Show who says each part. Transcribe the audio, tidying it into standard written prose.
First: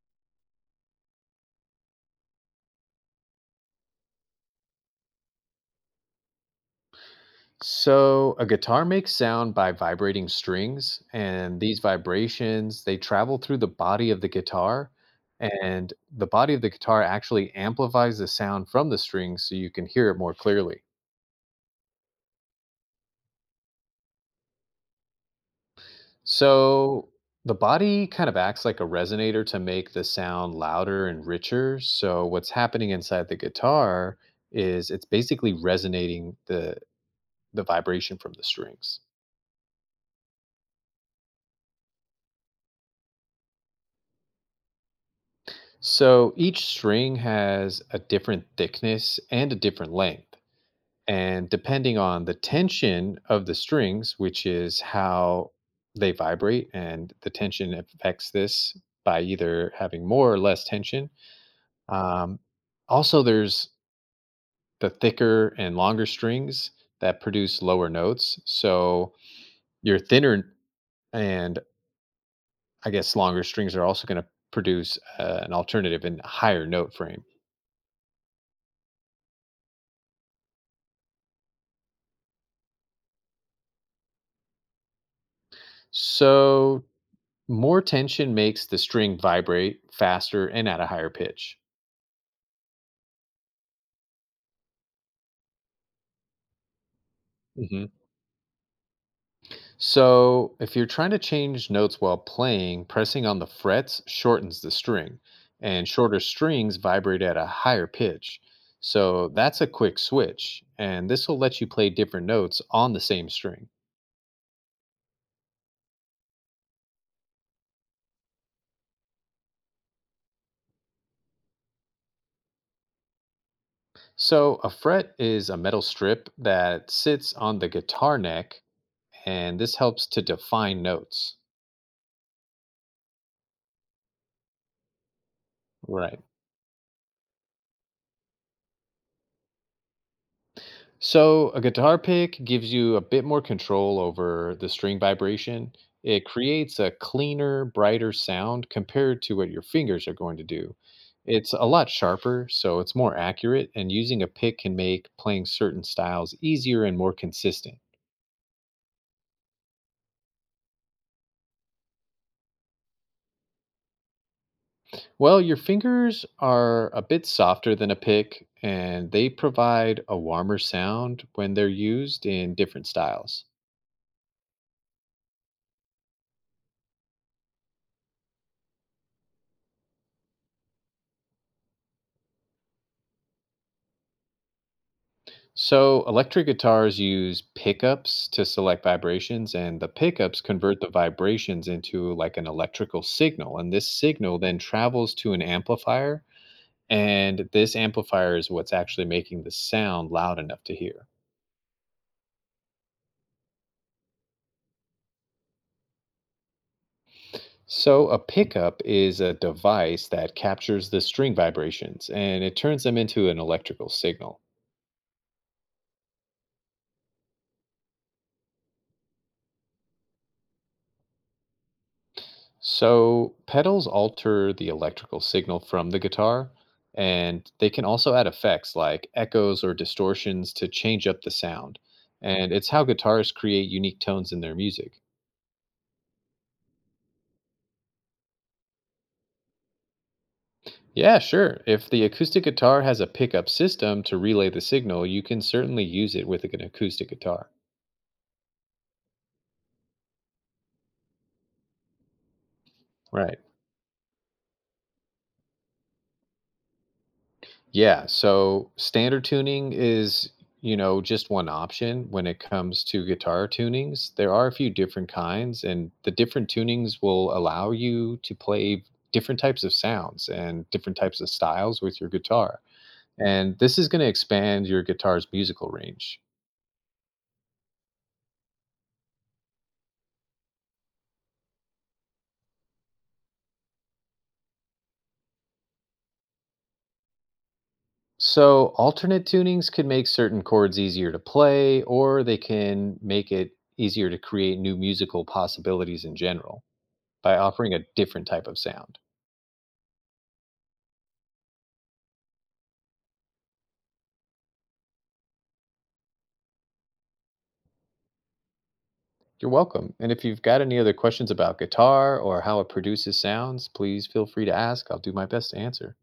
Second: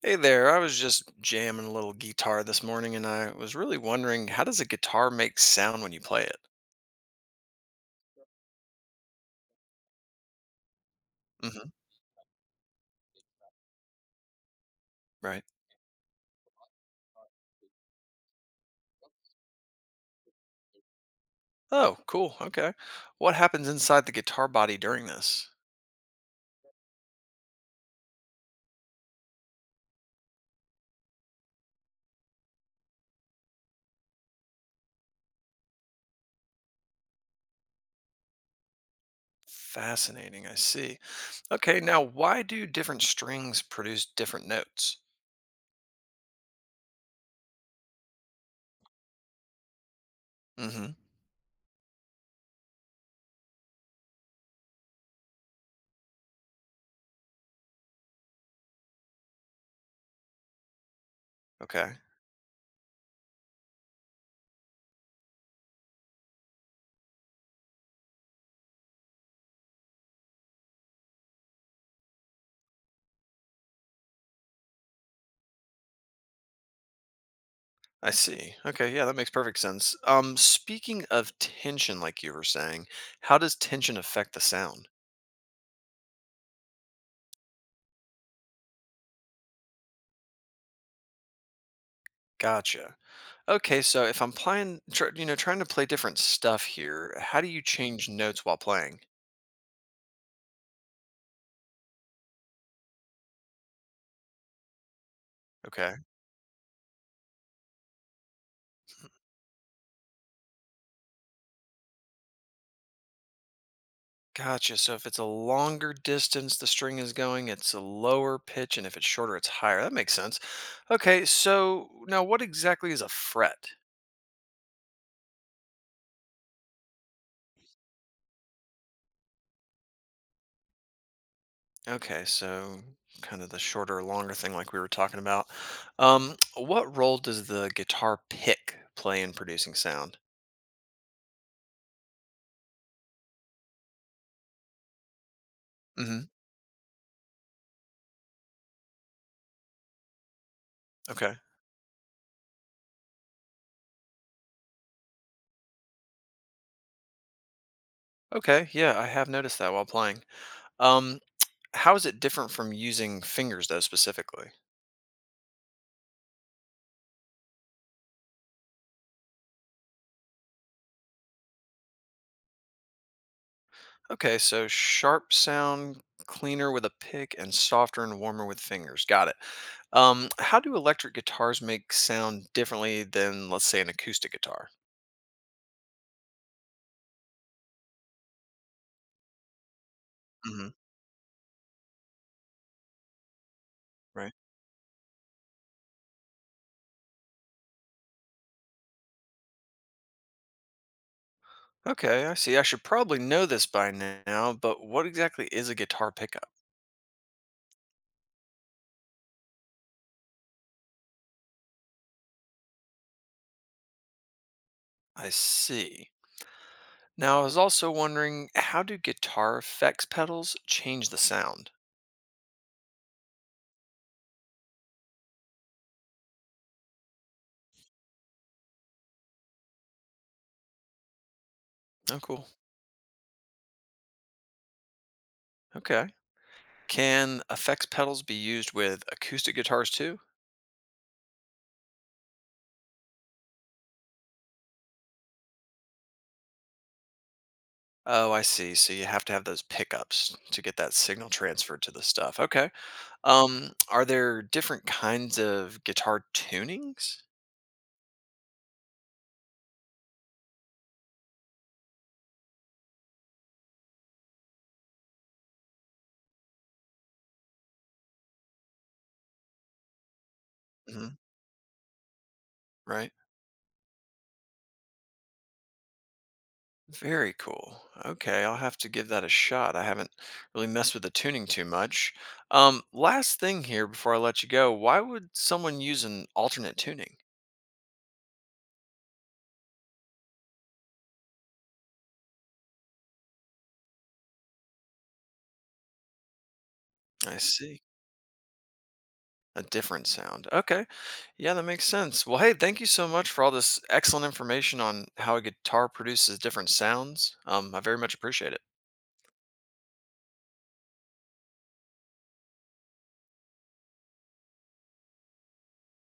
Speaker 1: Hey there, I was just jamming a little guitar this morning and I was really wondering, how does a guitar make sound when you play it?
Speaker 2: So a guitar makes sound by vibrating strings, and
Speaker 1: Hmm.
Speaker 2: these vibrations they travel through the body of the guitar,
Speaker 1: Right.
Speaker 2: and the body of the guitar actually amplifies the sound from the strings so you can hear it more clearly.
Speaker 1: Oh, cool. Okay. What happens inside the guitar body during this?
Speaker 2: So the body kind of acts like a resonator to make the sound louder and richer. So what's happening inside the guitar is it's basically resonating the vibration from the strings.
Speaker 1: Fascinating, I see. Okay, now why do different strings produce different notes?
Speaker 2: So each string has a different thickness and a different length.
Speaker 1: Hmm.
Speaker 2: And depending on the tension of the strings, which is how they vibrate, and the tension affects this by either having more or less tension.
Speaker 1: Okay.
Speaker 2: Um, Also, there's the thicker and longer strings that produce lower notes. So your thinner and I guess longer strings are also going to produce an alternative and higher note frame.
Speaker 1: I see. Okay, yeah, that makes perfect sense. Speaking of tension, like you were saying, how does tension affect the sound?
Speaker 2: So more tension makes the string vibrate faster and at a higher pitch.
Speaker 1: Gotcha. Okay, so if I'm playing, trying to play different stuff here, how do you
Speaker 2: Hmm.
Speaker 1: change notes while playing?
Speaker 2: So, if you're trying to change notes while playing, pressing on the frets shortens the string, and
Speaker 1: Okay,
Speaker 2: shorter strings vibrate at a higher pitch. So, that's a quick switch, and this will let you play different notes on the same string.
Speaker 1: gotcha. So if it's a longer distance the string is going, it's a lower pitch, and if it's shorter, it's higher. That makes sense. Okay, so now what exactly is a fret?
Speaker 2: So, a fret is a metal strip that sits on the guitar neck, and this helps to define notes.
Speaker 1: Okay, so kind of the shorter, longer thing like we were talking about.
Speaker 2: Right.
Speaker 1: What role does the guitar pick play in producing sound?
Speaker 2: So, a guitar pick gives you a bit more control over the string vibration. It
Speaker 1: Hmm.
Speaker 2: creates a cleaner, brighter sound compared to what your fingers are going to do.
Speaker 1: Okay.
Speaker 2: It's a lot sharper, so it's more accurate, and using a pick can make playing certain styles easier and more consistent.
Speaker 1: Okay, yeah, I have noticed that while playing. Um, how is it different from using fingers though specifically?
Speaker 2: Well, your fingers are a bit softer than a pick, and they provide a warmer sound when they're used in different styles.
Speaker 1: Okay, so sharp sound, cleaner with a pick, and softer and warmer with fingers. Got it. How do electric guitars make sound differently than, let's say, an acoustic guitar?
Speaker 2: So, electric guitars use pickups to select vibrations, and the pickups
Speaker 1: Hmm.
Speaker 2: convert the vibrations into like an electrical signal. And this
Speaker 1: Right.
Speaker 2: signal then travels to an amplifier, and this amplifier is what's actually making the sound loud enough to hear.
Speaker 1: Okay, I see. I should probably know this by now, but what exactly is a guitar pickup?
Speaker 2: So, a pickup is a device that captures the string vibrations and it turns them into an electrical signal.
Speaker 1: I see. Now, I was also wondering, how do guitar effects pedals change the sound?
Speaker 2: So, pedals alter the electrical signal from the guitar, and they can also add effects like echoes or distortions to change up the sound.
Speaker 1: Oh, cool.
Speaker 2: And it's how guitarists create unique tones in their music.
Speaker 1: Okay. Can effects pedals be used with acoustic guitars too?
Speaker 2: Yeah, sure. If the acoustic guitar has a pickup system to relay the signal, you can certainly use it with an acoustic guitar.
Speaker 1: Oh, I see. So you have to have those pickups to get that signal transferred to the stuff. Okay.
Speaker 2: Right.
Speaker 1: Are there different kinds of guitar tunings?
Speaker 2: Yeah, so standard tuning is, just one option when it comes to guitar tunings. There are a few different kinds, and the different tunings will allow you to play different types of sounds and different
Speaker 1: Mhm.
Speaker 2: types of styles with your guitar.
Speaker 1: Right.
Speaker 2: And this is going to expand your guitar's musical range.
Speaker 1: Very cool. Okay, I'll have to give that a shot. I haven't really messed with the tuning too much. Last thing here before I let you go, why would someone use an alternate tuning?
Speaker 2: So, alternate tunings can make certain chords easier to play, or they can make it easier to create new musical possibilities in general, by
Speaker 1: I
Speaker 2: offering
Speaker 1: see.
Speaker 2: a different type of sound.
Speaker 1: A different sound. Okay. Yeah, that makes sense. Well, hey, thank you so much for all this excellent information on how a guitar produces different sounds. I very much appreciate it.
Speaker 2: You're welcome. And if you've got any other questions about guitar or how it produces sounds, please feel free to ask. I'll do my best to answer.